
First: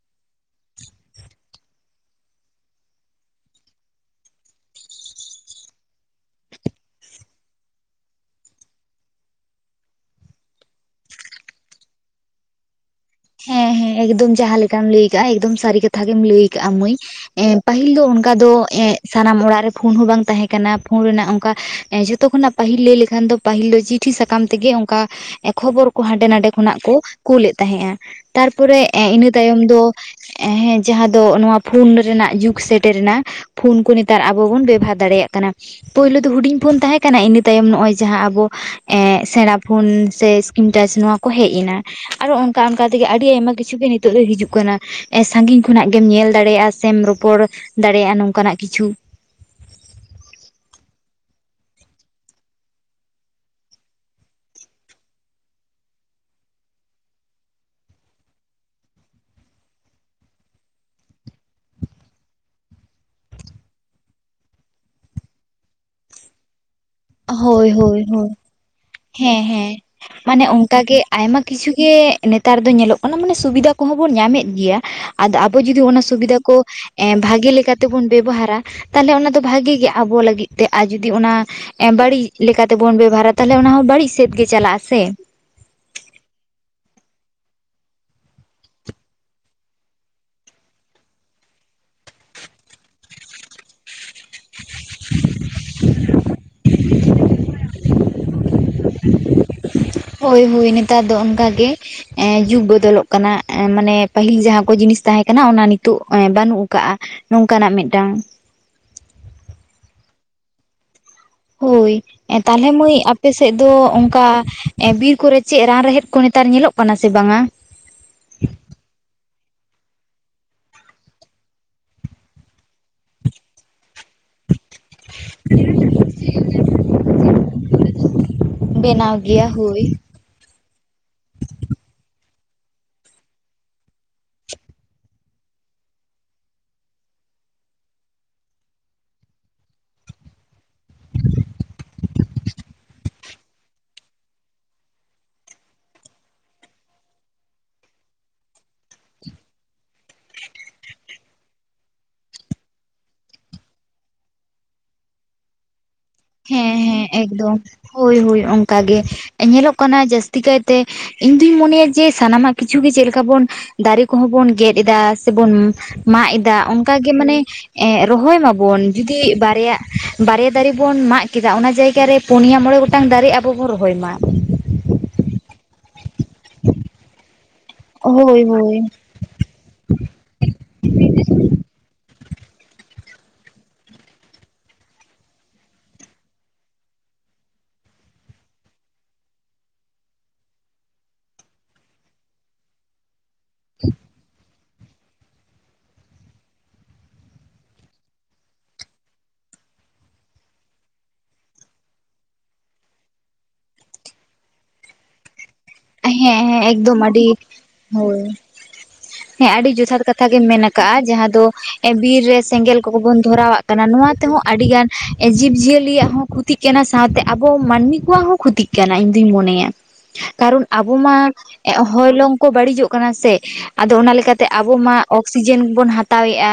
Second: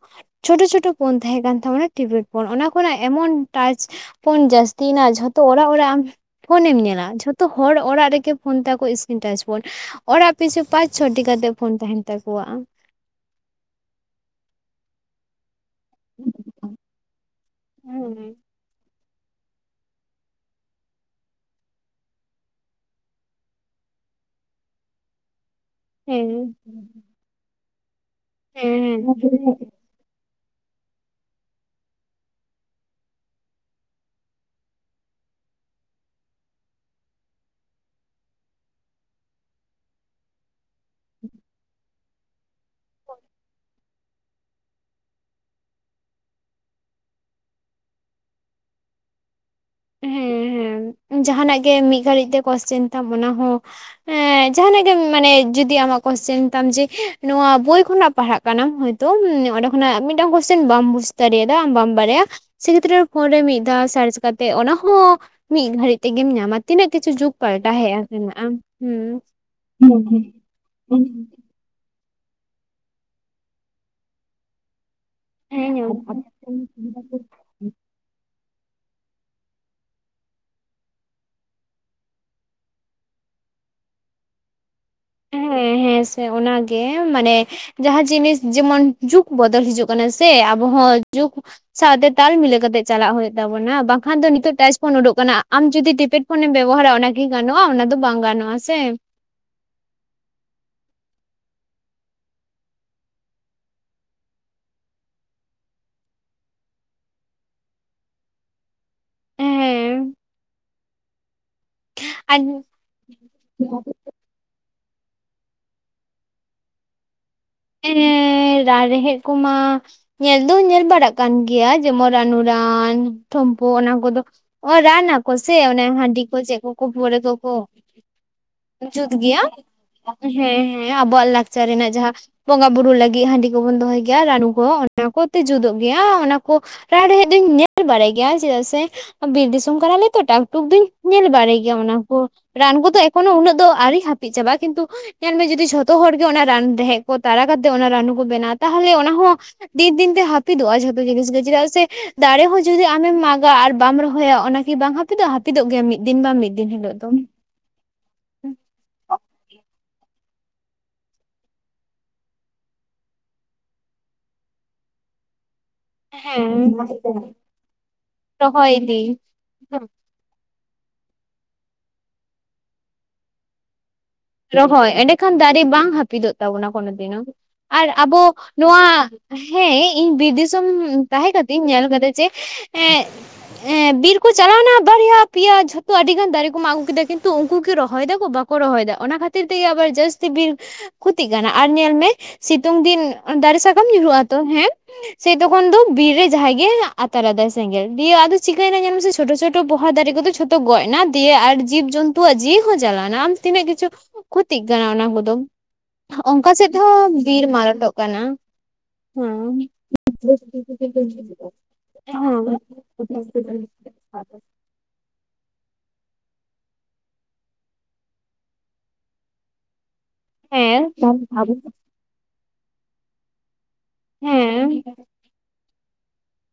ᱪᱷᱳᱴᱳ ᱪᱷᱳᱴᱳ ᱯᱷᱳᱱ ᱛᱟᱦᱮᱸ ᱠᱟᱱ ᱛᱟᱵᱚᱱᱟ ᱴᱤᱵᱮᱰ ᱯᱷᱳᱱ ᱚᱱᱟ ᱠᱷᱚᱱᱟᱜ ᱮᱢᱚᱱ ᱴᱟᱪ ᱯᱳᱱ ᱡᱟᱹᱥᱛᱤᱭᱮᱱᱟ ᱡᱷᱚᱛᱚ ᱚᱲᱟᱜ ᱚᱲᱟᱜ ᱯᱷᱳᱱᱮᱢ ᱧᱮᱞᱟ ᱡᱷᱚᱛᱚ ᱦᱚᱲ ᱚᱲᱟᱜ ᱨᱮᱜᱮ ᱯᱷᱳᱱ ᱛᱟᱠᱚ ᱤᱥᱠᱨᱤᱱ ᱴᱟᱪ ᱯᱷᱳᱱ᱾ ᱚᱲᱟᱜ ᱯᱤᱪᱷᱩ ᱯᱟᱸᱪ ᱪᱷᱚᱴᱤ ᱠᱟᱛᱮᱜ ᱯᱷᱳᱱ ᱛᱟᱦᱮᱱ ᱛᱟᱠᱚᱣᱟ᱾ ᱦᱮᱸ ᱦᱮᱸ ᱮᱠᱫᱚᱢ ᱡᱟᱦᱟᱸ ᱞᱮᱠᱟᱢ ᱞᱟᱹᱭ ᱠᱟᱜ-ᱟ ᱮᱠᱫᱚᱢ ᱥᱟᱨᱤ ᱠᱟᱛᱷᱟ ᱜᱮᱢ ᱞᱟᱹᱭ ᱠᱟᱜ-ᱟ ᱢᱟᱹᱭ ᱮ ᱯᱟᱹᱦᱤᱞ ᱫᱚ ᱦᱮᱸ ᱚᱱᱠᱟ ᱫᱚ ᱮᱜ ᱥᱟᱱᱟᱢ ᱚᱲᱟᱜ ᱨᱮ ᱯᱷᱳᱱ ᱦᱚᱸ ᱵᱟᱝ ᱛᱟᱦᱮᱸ ᱠᱟᱱᱟ ᱯᱷᱳᱱ ᱨᱮᱱᱟᱜ ᱚᱝᱠᱟ ᱡᱷᱚᱛᱚ ᱠᱷᱚᱱᱟᱜ ᱯᱟᱹᱦᱤᱞ ᱞᱟᱹᱭ ᱞᱮᱠᱷᱟᱱ ᱫᱚ ᱯᱟᱹᱦᱤᱞᱳ ᱫᱚ ᱪᱤᱴᱷᱤ ᱥᱟᱠᱟᱢ ᱛᱮᱜᱮ ᱚᱝᱠᱟ ᱮ ᱠᱷᱚᱵᱚᱨ ᱠᱚ ᱦᱟᱸᱰᱮ ᱦᱮᱸ ᱱᱟᱰᱮ ᱠᱷᱚᱱᱟᱜ ᱠᱚ ᱠᱳᱞᱮᱫ ᱛᱟᱦᱮᱸᱜ-ᱟ ᱛᱟᱨᱯᱚᱨᱮ ᱦᱮᱸ ᱮ ᱦᱮᱸ ᱤᱱᱟᱹ ᱛᱟᱭᱚᱢ ᱫᱚ ᱮᱦᱮᱸ ᱡᱟᱦᱟᱸ ᱫᱚ ᱱᱚᱣᱟ ᱯᱷᱩᱱ ᱨᱮᱱᱟᱜ ᱡᱩᱜᱽ ᱥᱮᱴᱮᱨᱮᱱᱟ ᱯᱷᱩᱱ ᱠᱚ ᱱᱮᱛᱟᱨ ᱟᱵᱚ ᱵᱚᱱ ᱵᱮᱵᱚᱦᱟᱨ ᱫᱟᱲᱮᱭᱟᱜ ᱠᱟᱱᱟ᱾ ᱯᱳᱭᱞᱚ ᱫᱚ ᱦᱩᱰᱤᱧ ᱯᱷᱳᱱ ᱛᱟᱦᱮᱸ ᱠᱟᱱᱟ ᱤᱱᱟᱹ ᱛᱟᱭᱚᱢ ᱱᱚᱜ-ᱚᱭ ᱡᱟᱦᱟᱸ ᱟᱵᱚ ᱥᱮᱬᱟ ᱯᱷᱳᱱ ᱥᱮ ᱤᱱᱴᱟᱪ ᱱᱚᱣᱟ ᱠᱚ ᱦᱮᱡ ᱮᱱᱟ ᱟᱨᱦᱚᱸ ᱚᱱᱠᱟ ᱚᱱᱠᱟ ᱛᱮᱜᱮ ᱟᱹᱰᱤ ᱟᱭᱢᱟ ᱠᱤᱪᱷᱩ ᱜᱮ ᱱᱤᱛᱚᱜ ᱫᱚ ᱦᱤᱡᱩᱜ ᱠᱟᱱᱟ᱾ ᱮ ᱥᱟᱹᱜᱤᱧ ᱠᱷᱚᱱᱟᱜ ᱜᱮᱢ ᱧᱮᱞ ᱫᱟᱲᱮᱭᱟᱜ-ᱟ ᱥᱮᱢ ᱨᱚᱯᱚᱲ ᱫᱟᱲᱮᱭᱟᱜ-ᱟ ᱱᱚᱝᱠᱟᱱᱟᱜ ᱠᱤᱪᱷᱩ [inaudible] ᱡᱟᱦᱱᱟᱜ ᱜᱮ ᱢᱤᱫ ᱜᱷᱟᱹᱲᱤᱡ ᱛᱮ ᱠᱚᱥᱪᱮᱱ ᱛᱟᱢ ᱚᱱᱟᱦᱚᱸ ᱮᱸ ᱡᱟᱦᱟᱱᱟᱜ ᱜᱮ ᱢᱟᱱᱮ ᱡᱩᱫᱤ ᱟᱢᱟᱜ ᱠᱚᱥᱪᱮᱱ ᱛᱟᱢ ᱡᱮ ᱱᱚᱣᱟ ᱵᱳᱭ ᱠᱷᱚᱱᱟᱜ ᱯᱟᱲᱦᱟᱜ ᱠᱟᱱᱟᱢ ᱦᱚᱭᱛᱳ ᱚᱸᱰᱮ ᱠᱷᱚᱱᱟᱜ ᱢᱤᱫᱴᱟᱝ ᱠᱚᱥᱪᱮᱱ ᱵᱟᱢ ᱵᱩᱡ ᱫᱟᱨᱮᱭᱟᱫᱟ ᱟᱢ ᱵᱟᱢ ᱵᱟᱨᱟᱭᱟ ᱥᱮ ᱠᱷᱮᱛᱨᱮ ᱯᱷᱳᱱ ᱨᱮ ᱢᱤᱫ ᱫᱷᱟᱣ ᱥᱟᱨᱪ ᱠᱟᱛ ᱛᱮ ᱚᱱᱟ ᱦᱚᱸ ᱢᱤᱜ ᱜᱷᱟᱹᱲᱤᱡ ᱛᱮᱜᱮᱢ ᱧᱟᱢᱟ ᱛᱤᱱᱟᱹᱜ ᱠᱤᱪᱷᱩ ᱡᱩᱜ ᱦᱳᱭ ᱯᱟᱞᱴᱟᱣ ᱦᱮᱡ ᱦᱳᱭ ᱦᱳᱭ ᱟᱠᱟᱱᱟ ᱦᱩᱸ ᱦᱮᱸ ᱦᱮᱸ ᱦᱩᱸ ᱢᱟᱱᱮ ᱚᱝᱠᱟ ᱜᱮ ᱦᱩᱸ ᱟᱭᱢᱟ ᱠᱤᱪᱷᱩ ᱜᱮ ᱱᱮᱛᱟᱨ ᱫᱚ ᱧᱮᱞᱚᱜ ᱠᱟᱱᱟ ᱢᱟᱱᱮ ᱥᱩᱵᱤᱫᱟ ᱠᱚᱦᱚᱸ ᱵᱚᱱ ᱧᱟᱢᱮᱫ ᱜᱮᱭᱟ ᱟᱫᱚ ᱟᱵᱚ ᱡᱩᱫᱤ ᱚᱱᱟ ᱦᱩᱸ ᱥᱩᱵᱤᱫᱟ ᱠᱚ ᱮ ᱵᱷᱟᱹᱜᱤ ᱞᱮᱠᱟᱛᱮᱵᱚᱱ ᱵᱮᱵᱦᱟᱨᱟ ᱛᱟᱦᱚᱞᱮ ᱚᱱᱟ ᱫᱚ ᱵᱷᱟᱹᱜᱤ ᱜᱮ ᱟᱵᱚ ᱞᱟᱹᱜᱤᱫ ᱛᱮ ᱟᱨ ᱡᱩᱫᱤ ᱚᱱᱟ ᱵᱟᱹᱲᱤᱡ ᱞᱮᱠᱟᱛᱮᱵᱚᱱ ᱵᱮᱵᱚᱦᱟᱨᱟ ᱛᱟᱦ ᱞᱮ ᱚᱱᱟ ᱦᱚᱸ ᱵᱟᱹᱲᱤᱡ ᱥᱮᱫ ᱜᱮ ᱪᱟᱞᱟᱜ-ᱟ ᱥᱮ᱾ ᱦᱮᱸ ᱦᱮᱸ ᱥᱮ ᱚᱱᱟᱜᱮ ᱢᱟᱱᱮ ᱡᱟᱦᱟᱸ ᱡᱤᱱᱤᱥ ᱡᱮᱢᱚᱱ ᱡᱩᱜᱽ ᱵᱚᱫᱚᱞ ᱦᱤᱡᱩᱜ ᱠᱟᱱᱟ ᱥᱮ ᱟᱵᱚ ᱦᱚᱸ ᱡᱩᱜᱽ ᱥᱟᱶᱛᱮ ᱛᱟᱞ ᱢᱤᱞᱟᱹ ᱠᱟᱛᱮᱜ ᱪᱟᱞᱟᱜ ᱦᱩᱭᱩᱜ ᱛᱟᱵᱚᱱᱟ ᱵᱟᱝᱠᱷᱟᱱ ᱫᱚ ᱱᱤᱛᱳᱜ ᱴᱟᱪ ᱯᱷᱳᱱ ᱩᱰᱩᱠ ᱠᱟᱱᱟ ᱟᱢ ᱡᱩᱫᱤ ᱠᱤᱯᱮᱰ ᱯᱷᱳᱱᱮᱢ ᱵᱮᱵᱚᱦᱟᱨᱟ ᱚᱱᱟ ᱠᱤ ᱜᱟᱱᱚᱜ-ᱟ ᱚᱱᱟ ᱫᱚ ᱵᱟᱝ ᱜᱟᱱᱚᱜ-ᱟ ᱥᱮ᱾ ᱦᱳᱭ ᱦᱳᱭ ᱱᱮᱛᱟᱨ ᱫᱚ ᱚᱱᱠᱟ ᱜᱮ, ᱮᱸ ᱡᱩᱜᱽ ᱵᱚᱫᱚᱞᱚᱜ ᱠᱟᱱᱟ ᱢᱟᱱᱮ ᱯᱟᱹᱦᱤᱞ ᱡᱟᱦᱟᱸ ᱠᱚ ᱡᱤᱱᱤᱥ ᱛᱟᱦᱮᱸ ᱠᱟᱱᱟ ᱚᱱᱟ ᱱᱤᱛᱚᱜ ᱵᱟᱹᱱᱩᱜ ᱟᱠᱟᱫ-ᱟ᱾ ᱱᱚᱝᱠᱟᱱᱟᱜ ᱢᱮᱜᱴᱟᱝ ᱮᱸ ᱦᱳᱭ ᱟᱨ ᱛᱟᱦᱞᱮ ᱢᱟᱹᱭ ᱟᱯᱮ ᱥᱮᱡ ᱫᱚ ᱚᱝᱠᱟ ᱵᱤᱨ ᱠᱚᱨᱮ ᱪᱮᱫ ᱨᱟᱱ ᱨᱮᱦᱮᱫ ᱠᱚ ᱱᱮᱛᱟᱨ ᱧᱮᱞᱚᱜ ᱠᱟᱱᱟ ᱥᱮ ᱵᱟᱝᱟ? ᱮᱸ ᱨᱟᱱ ᱨᱮᱦᱮᱜ ᱠᱚᱢᱟ ᱧᱮᱞ ᱫᱚ ᱧᱮᱞ ᱵᱟᱲᱟᱜ ᱠᱟᱱ ᱜᱮᱭᱟ ᱡᱮᱢᱚᱱ ᱨᱟᱱᱩᱩᱨᱟᱱ ᱴᱷᱩᱢᱯᱩ ᱚᱱᱟ ᱠᱚᱫᱚ ᱚᱸ ᱨᱟᱱ ᱱᱟ ᱠᱚ ᱥᱮ ᱚᱱᱟ ᱦᱟᱸᱰᱤ ᱠᱚ ᱪᱮ ᱠᱚ ᱠᱚ [unintelligible] ᱠᱚᱠᱚ ᱵᱮᱱᱟᱣ ᱜᱮᱭᱟ ᱦᱳᱭ ᱦᱮᱸ ᱦᱮᱸ ᱟᱵᱚᱣᱟᱜ ᱞᱟᱠᱪᱟᱨ ᱨᱮᱱᱟᱜ ᱡᱟᱦᱟᱸᱼᱼ ᱵᱚᱸᱜᱟ ᱵᱩᱨᱩ ᱞᱟᱹᱜᱤᱫ ᱦᱟᱺᱰᱤ ᱠᱚ ᱵᱚᱱ ᱫᱚᱦᱚᱭ ᱜᱮᱭᱟ ᱨᱟᱱᱩ ᱠᱚ ᱚᱱᱟ ᱠᱚᱛᱮ ᱡᱩᱛᱚᱜ ᱜᱮᱭᱟ ᱚᱱᱟ ᱠᱚᱼᱼ ᱨᱟᱱ ᱨᱮᱦᱮᱫ ᱫᱩᱧ ᱧᱮᱞ ᱵᱟᱲᱟᱭ ᱜᱮᱭᱟ ᱪᱮᱫᱟᱜ ᱥᱮᱼᱼ ᱵᱤᱨ ᱫᱤᱥᱚᱢ ᱠᱟᱱᱟᱞᱮ ᱛᱚ ᱴᱟᱠ ᱴᱩᱠ ᱫᱩᱧ ᱧᱮᱞ ᱵᱟᱲᱟᱭ ᱜᱮᱭᱟ ᱚᱱᱟ ᱠᱚᱼᱼ ᱨᱟᱱ ᱠᱚᱫᱚ ᱮᱠᱷᱚᱱᱳ ᱩᱱᱟᱹᱜ ᱫᱚ ᱟᱹᱣᱨᱤ ᱦᱟᱹᱯᱤᱫ ᱪᱟᱵᱟᱜᱼᱟ ᱠᱤᱱᱛᱩ ᱧᱮᱞ ᱢᱮ ᱡᱩᱫᱤ ᱡᱷᱚᱛᱚ ᱦᱚᱲ ᱜᱮ ᱚᱱᱟ ᱨᱟᱱ [unintelligible] ᱠᱚ ᱛᱟᱨᱟ ᱠᱟᱛᱮ ᱚᱱᱟ ᱨᱟᱱᱩ ᱠᱚ ᱵᱮᱱᱟᱜᱼᱟ ᱛᱟᱦᱚᱞᱮ ᱚᱱᱟ ᱦᱚᱸ ᱫᱤᱱ ᱫᱤᱱ ᱛᱮ ᱦᱟᱹᱯᱤᱫᱚᱜᱼᱟ ᱡᱷᱚᱛᱚ ᱡᱤᱱᱤᱥ ᱜᱮ ᱪᱮᱫᱟᱜ ᱥᱮ ᱫᱟᱨᱮ ᱦᱚᱸ ᱡᱩᱫᱤ ᱟᱢᱮᱢ ᱢᱟᱜᱟ ᱟᱨ ᱵᱟᱢ ᱨᱚᱦᱚᱭᱟ ᱚᱱᱟᱼᱼ ᱵᱟᱝ ᱦᱟᱯᱤᱫᱚᱜᱼᱟ ᱦᱟᱹᱯᱤᱫᱚᱜ ᱜᱮᱭᱟ ᱢᱤᱫᱼᱼ ᱦᱮᱸ ᱦᱮᱸ ᱮᱠᱫᱚᱢ ᱦᱳᱭ ᱦᱳᱭ ᱚᱱᱠᱟ ᱜᱮ ᱧᱮᱞᱚᱜ ᱠᱟᱱᱟ ᱡᱟᱹᱥᱛᱤ ᱠᱟᱭ ᱛᱮ ᱤᱧ ᱫᱩᱧ ᱢᱚᱱᱮᱭᱟ ᱡᱮ ᱥᱟᱱᱟᱢᱟᱜ ᱠᱤᱪᱷᱩ ᱜᱮ ᱪᱮᱫᱮ ᱞᱮᱠᱟ ᱵᱩᱱ ᱫᱟᱨᱮ ᱠᱚᱦᱚᱸ ᱵᱚᱱ ᱜᱮᱫ ᱮᱫᱟ ᱥᱮᱵᱩᱱ ᱢᱟᱜ ᱮᱫᱟ ᱚᱱᱠᱟ ᱜᱮ ᱦᱮᱸ ᱢᱟᱱᱮ ᱨᱚᱦᱚᱭ ᱢᱟᱵᱚᱱ ᱡᱩᱫᱤ ᱵᱟᱨᱭᱟ ᱵᱟᱨᱭᱟ ᱫᱟᱨᱮ ᱵᱚᱱ ᱢᱟᱜ ᱠᱮᱫᱟ ᱚᱱᱟ ᱡᱟᱭᱜᱟ ᱨᱮ ᱯᱩᱱᱭᱟ ᱢᱚᱬᱮ ᱜᱚᱴᱟᱝ ᱫᱟᱨᱮ ᱟᱵᱚ ᱵᱚᱱ ᱨᱚᱦᱚᱭ ᱢᱟ ᱨᱚᱦᱚᱭ ᱮᱸᱰᱮ ᱠᱷᱟᱱ ᱫᱟᱨᱮ ᱵᱟᱝ ᱦᱟᱹᱯᱤᱫᱚᱜ ᱛᱟᱵᱚᱱᱟ ᱠᱳᱱᱳ ᱫᱤᱱᱳ ᱟᱨ ᱟᱵᱚ ᱦᱳᱭ ᱦᱳᱭ ᱱᱚᱣᱟᱼᱼ ᱦᱮᱸ ᱤᱧ ᱵᱤᱨ ᱫᱤᱥᱚᱢ ᱛᱟᱦᱮᱸ ᱠᱟᱛᱮ ᱤᱧ ᱧᱮᱞ ᱟᱠᱟᱫᱟ ᱡᱮ ᱮᱸᱼᱼ ᱮᱸ ᱵᱤᱨ ᱠᱚ ᱪᱟᱞᱟᱣ ᱱᱟ ᱵᱟᱨᱭᱟ ᱯᱮᱭᱟ ᱡᱷᱚᱛᱚ ᱟᱹᱰᱤ ᱜᱟᱱ ᱫᱟᱨᱮ ᱠᱚ ᱢᱟᱜ ᱟᱹᱜᱩ ᱠᱮᱫᱟ ᱠᱤᱱᱛᱩ ᱩᱱᱠᱩ ᱠᱤ ᱨᱚᱦᱚᱭ ᱫᱟ ᱠᱚ ᱵᱟᱼᱼ ᱠᱚ ᱨᱚᱦᱚᱭ ᱮᱫᱟ ᱚᱱᱟ ᱠᱷᱟᱹᱛᱤᱨ ᱛᱮᱜᱮ ᱟᱵᱟᱨ ᱡᱟᱹᱥᱛᱤ ᱵᱤᱨ ᱠᱷᱚᱛᱤᱜ ᱠᱟᱱᱟ ᱟᱨ ᱧᱮᱞ ᱢᱮ ᱥᱤᱛᱩᱝ ᱫᱤᱱᱼᱼ ᱫᱟᱨᱮ ᱥᱟᱠᱟᱢ ᱧᱩᱨᱩᱜ ᱟ ᱛᱚ ᱦᱮᱸ ᱥᱮ ᱛᱚᱠᱷᱚᱱ ᱫᱚ ᱵᱤᱨ ᱨᱮ ᱡᱟᱦᱟᱸᱭ ᱜᱮ ᱟᱛᱟᱨ ᱟᱫᱟᱭ ᱥᱮᱸᱜᱮᱞ ᱫᱤᱭᱮ ᱟᱫᱚ ᱪᱤᱠᱟᱹᱭ ᱮᱱᱟ ᱧᱟᱢ ᱢᱮ ᱥᱮ ᱪᱷᱳᱴᱳ ᱪᱷᱳᱴᱳ ᱯᱚᱦᱟ ᱫᱟᱨᱮ ᱠᱚᱫᱚ ᱡᱷᱚᱛᱚ ᱜᱚᱡ ᱮᱱᱟ ᱫᱤᱭᱮ ᱟᱨ ᱡᱤᱵᱽ ᱡᱚᱱᱛᱩᱣᱟ ᱡᱤᱭᱤ ᱦᱚᱸ ᱟᱟᱞᱟᱣ ᱱᱟ ᱟᱨ ᱛᱤᱱᱟᱹᱜ ᱠᱤᱪᱷᱩᱼᱼ ᱠᱷᱩᱛᱤᱜ ᱠᱟᱱᱟ ᱚᱱᱟ ᱠᱚ ᱫᱚᱼᱼ ᱦᱮᱸ ᱦᱮᱸ ᱮᱠᱫᱚᱢ ᱟᱹᱰᱤ ᱢᱟᱨᱟᱴᱚᱜ ᱦᱳᱭᱼᱼ ᱠᱟᱱᱟ ᱦᱮᱸ ᱟᱹᱰᱤ ᱡᱚᱛᱷᱟᱛ ᱠᱟᱛᱷᱟ ᱜᱮᱢ ᱢᱮᱱ ᱟᱠᱟᱜᱼᱟ ᱡᱟᱦᱟᱸ ᱫᱚ ᱵᱤᱨ ᱦᱮᱸ ᱨᱮ ᱥᱮᱸᱜᱮᱞ ᱠᱚ ᱵᱚᱱ ᱫᱷᱚᱨᱟᱣᱟᱜ ᱠᱟᱱᱟ ᱱᱚᱣᱟ ᱛᱮᱦᱚᱸ ᱟᱹᱰᱤᱜᱟᱱᱼᱼ ᱡᱤᱵᱽ ᱡᱤᱭᱟᱹᱞᱤᱭᱟᱜ ᱦᱚᱸ ᱠᱷᱚᱛᱤᱜ ᱠᱟᱱᱟ ᱥᱟᱶ ᱛᱮ ᱟᱵᱚ ᱢᱟᱹᱱᱢᱤ ᱠᱚᱣᱟᱜ ᱦᱚᱸ ᱠᱷᱚᱛᱤᱜ ᱠᱟᱱᱟ ᱤᱧ ᱫᱩᱧ ᱢᱚᱱᱮᱭᱟ ᱠᱟᱨᱚᱱ ᱟᱵᱚ ᱢᱟᱼᱼ ᱦᱮᱸ ᱦᱮᱸ ᱦᱚᱭᱞᱚᱝ ᱠᱚ ᱵᱟᱹᱲᱤᱡᱚᱜ ᱠᱟᱱᱟ ᱥᱮ ᱟᱫᱚ ᱚᱱᱟ ᱞᱮᱠᱟ ᱛᱮ ᱦᱮᱸ ᱟᱵᱚ ᱢᱟ ᱚᱠᱥᱤᱡᱮᱱ ᱵᱚᱱ ᱦᱟᱛᱟᱣ ᱦᱟᱛᱟᱣᱮᱫᱼᱟ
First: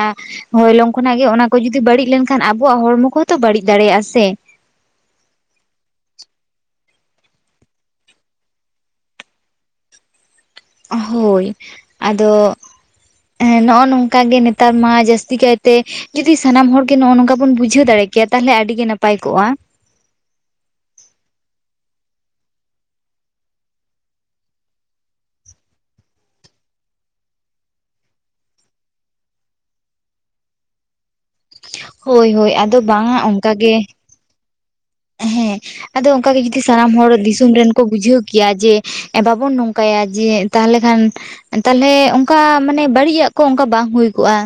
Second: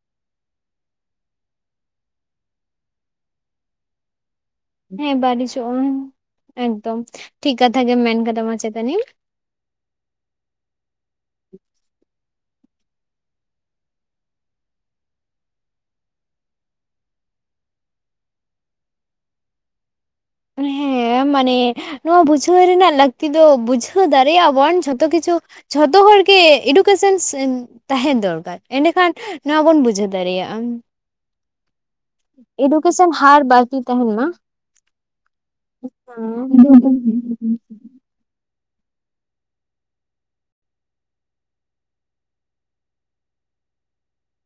ᱦᱚᱭᱞᱚᱝ ᱠᱷᱚᱱᱟᱜ ᱜᱮ ᱚᱱᱟ ᱠᱚ ᱡᱩᱫᱤ ᱵᱟᱹᱲᱤᱡ ᱞᱮᱱ ᱠᱷᱟᱱ ᱟᱵᱚᱣᱟᱜ ᱦᱚᱲᱢᱚ ᱠᱚᱦᱚᱸ ᱛᱚ ᱵᱟᱹᱲᱤᱡ ᱫᱟᱲᱮᱭᱟᱜᱼᱟ ᱥᱮ ᱦᱮᱸ ᱵᱟᱹᱲᱤᱡᱚᱜᱼᱟ ᱮᱠᱫᱚᱢ ᱴᱷᱤᱠ ᱠᱟᱛᱷᱟ ᱜᱮᱢ ᱢᱮᱱ ᱠᱟᱫᱟᱢ ᱢᱟᱪᱮᱛᱟᱹᱱᱤ ᱦᱳᱭ ᱟᱫᱚᱼᱼ ᱦᱮᱸ ᱱᱚᱜᱼᱚ ᱱᱚᱝᱠᱟ ᱜᱮ ᱱᱮᱛᱟᱨ ᱢᱟ ᱡᱟᱹᱥᱛᱤ ᱠᱟᱭᱛᱮᱼᱼ ᱡᱩᱫᱤ ᱥᱟᱱᱟᱢ ᱦᱚᱲ ᱜᱮ ᱱᱚᱜ ᱚᱭ ᱱᱚᱝᱠᱟ ᱵᱚᱱ ᱵᱩᱡᱷᱟᱹᱣ ᱫᱟᱲᱮ ᱠᱮᱭᱟ ᱛᱟᱦᱚᱞᱮ ᱟᱹᱰᱤ ᱜᱮ ᱱᱟᱯᱟᱭ ᱠᱚᱜᱼᱟ ᱦᱮᱸ ᱢᱟᱱᱮᱼᱼ ᱱᱚᱣᱟ ᱵᱩᱡᱷᱟᱹᱣ ᱨᱮᱱᱟᱜ ᱞᱟᱹᱠᱛᱤ ᱫᱚ ᱵᱩᱡᱷᱟᱹᱣ ᱫᱟᱲᱮᱭᱟᱜᱼᱟ ᱵᱚᱱ ᱡᱷᱚᱛᱚ ᱠᱤᱪᱷᱩᱼᱼ ᱡᱷᱚᱛᱚ ᱦᱚᱲ ᱜᱮ ᱮᱰᱩᱠᱮᱥᱚᱱ ᱛᱟᱦᱮᱸᱱ ᱫᱚᱨᱠᱟᱨ ᱮᱸᱰᱮ ᱠᱷᱟᱱ ᱱᱚᱣᱟ ᱵᱚᱱ ᱵᱩᱡᱷᱟᱹᱣ ᱫᱟᱲᱮᱭᱟᱜᱼᱟ ᱦᱳᱭ ᱦᱳᱭ ᱟᱫᱚ ᱵᱟᱝ ᱮᱰᱩᱠᱮᱥᱚᱱ ᱟ ᱦᱟᱨ ᱚᱱᱠᱟ ᱜᱮᱼᱼ ᱵᱟᱹᱲᱛᱤ ᱛᱟᱦᱮᱱ ᱢᱟ ᱦᱮᱸ ᱟᱫᱚ ᱚᱱᱠᱟ ᱜᱮ ᱡᱩᱫᱤ ᱥᱟᱱᱟᱢ ᱦᱚᱲ ᱫᱤᱥᱚᱢ ᱨᱮᱱ ᱠᱚ ᱵᱩᱡᱷᱟᱹᱣ ᱠᱮᱭᱟ ᱡᱮᱼᱼ ᱵᱟᱵᱚᱱ ᱱᱚᱝᱠᱟᱭᱟ ᱡᱮ ᱛᱟᱦᱚᱞᱮ ᱠᱷᱟᱱᱼᱼ ᱛᱟᱦᱚᱞᱮ ᱚᱱᱠᱟ ᱢᱟᱱᱮ ᱵᱟᱹᱲᱤᱡᱟᱜ ᱠᱚ ᱚᱱᱠᱟ ᱵᱟᱝ ᱦᱩᱭ ᱠᱚᱜᱼᱟ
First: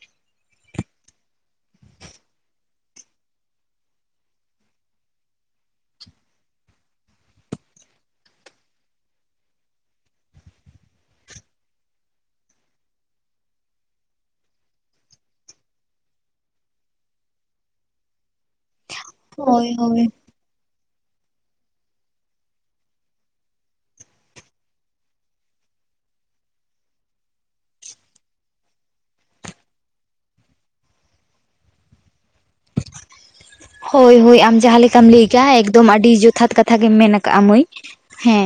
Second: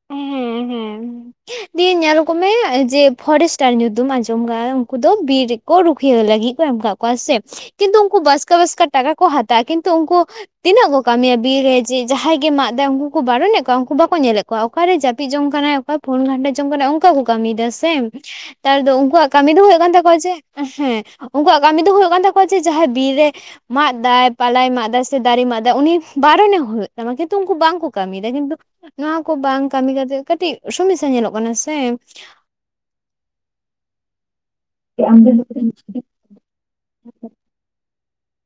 [inaudible] ᱦᱮᱸ ᱦᱮᱸ ᱫᱤᱭᱮ ᱧᱮᱞ ᱠᱚᱢᱮ ᱡᱮ ᱯᱷᱚᱨᱮᱥᱴᱟᱨ ᱧᱩᱛᱩᱢ ᱟᱸᱡᱚᱢ ᱟᱠᱟᱫ ᱩᱱᱠᱩ ᱫᱚ ᱵᱤᱨ ᱠᱚ ᱨᱩᱠᱷᱤᱭᱟᱹ ᱞᱟᱹᱜᱤᱫ ᱠᱚ ᱮᱢ ᱟᱠᱟᱜᱼᱼ ᱥᱮ ᱠᱤᱱᱛᱩ ᱩᱱᱠᱩ ᱵᱟᱥᱠᱟ ᱵᱟᱥᱠᱟ ᱴᱟᱠᱟ ᱠᱚ ᱦᱟᱛᱟᱼᱟ ᱠᱤᱱᱛᱩ ᱩᱱᱠᱩᱼᱼ ᱛᱤᱱᱟᱹᱜ ᱠᱚ ᱠᱟᱹᱢᱤᱭᱟ ᱵᱤᱨ ᱨᱮ ᱡᱮ ᱡᱟᱦᱟᱸᱭ ᱜᱮ ᱢᱟᱜ ᱫᱟ ᱩᱱᱠᱩ ᱠᱚ ᱵᱟᱨᱚᱱᱮᱫ ᱠᱚᱣᱟ ᱩᱱᱠᱩ ᱵᱟᱠᱚ ᱧᱮᱞᱮᱜ ᱠᱚᱣᱟ ᱚᱠᱟᱨᱮ ᱡᱟᱹᱯᱤᱫ ᱡᱚᱝ ᱠᱟᱱᱟᱭ ᱚᱠᱟ ᱯᱷᱳᱱ ᱜᱷᱟᱱᱴᱟ ᱡᱚᱝ ᱠᱟᱱᱟ ᱚᱱᱠᱟ ᱠᱚ ᱠᱟᱹᱢᱤᱭ ᱫᱟ ᱥᱮ? ᱛᱟᱨ ᱫᱚ ᱩᱱᱠᱩᱣᱟᱜ ᱠᱟᱹᱢᱤ ᱫᱚ ᱦᱳᱭ ᱦᱩᱭᱩᱜᱭᱳᱜ ᱠᱟᱱ ᱦᱳᱭ ᱛᱟᱠᱚᱣᱟ ᱡᱮ ᱦᱮᱸ ᱩᱱᱠᱩᱣᱟᱜ ᱠᱟᱹᱢᱤ ᱫᱚ ᱦᱩᱭᱩᱜ ᱠᱟᱱ ᱛᱟᱠᱚᱣᱟ ᱡᱮ ᱡᱟᱦᱟᱸᱭ ᱵᱤᱨ ᱨᱮ ᱢᱟᱜ ᱫᱟᱭ ᱯᱟᱞᱟᱭ ᱢᱟᱜ ᱫᱟ ᱥᱮ ᱫᱟᱨᱮᱭ ᱢᱟᱜ ᱫᱟᱭ ᱩᱱᱤ ᱵᱟᱨᱚᱱᱮ ᱦᱩᱭᱩᱜ ᱛᱟᱢᱟ, ᱠᱤᱱᱛᱩ ᱩᱱᱠᱩ ᱵᱟᱝᱠᱚ ᱠᱟᱹᱢᱤᱭᱮᱫᱟ ᱠᱤᱱᱛᱩ ᱱᱚᱣᱟ ᱠᱚ ᱵᱟᱝ ᱠᱟᱹᱢᱤ ᱠᱟᱛᱮᱜ ᱠᱟᱹᱴᱤᱡ ᱥᱚᱢᱚᱥᱥᱟ ᱧᱮᱞᱚᱜ ᱠᱟᱱᱟ ᱥᱮ᱾ ᱦᱳᱭ ᱦᱳᱭ ᱟᱢ ᱡᱟᱦᱟᱸ ᱞᱮᱠᱟᱢ ᱟᱢ ᱞᱟᱹᱭ ᱫᱚ ᱠᱮᱜᱼᱟ ᱮᱠᱫᱚᱢ ᱟᱹᱰᱤ ᱡᱚᱛᱷᱟᱛ ᱠᱟᱛᱷᱟ ᱜᱮᱢ ᱢᱮᱱ ᱠ‌ᱟᱜᱼᱟ ᱢᱟᱹᱭ᱾ ᱦᱮᱸ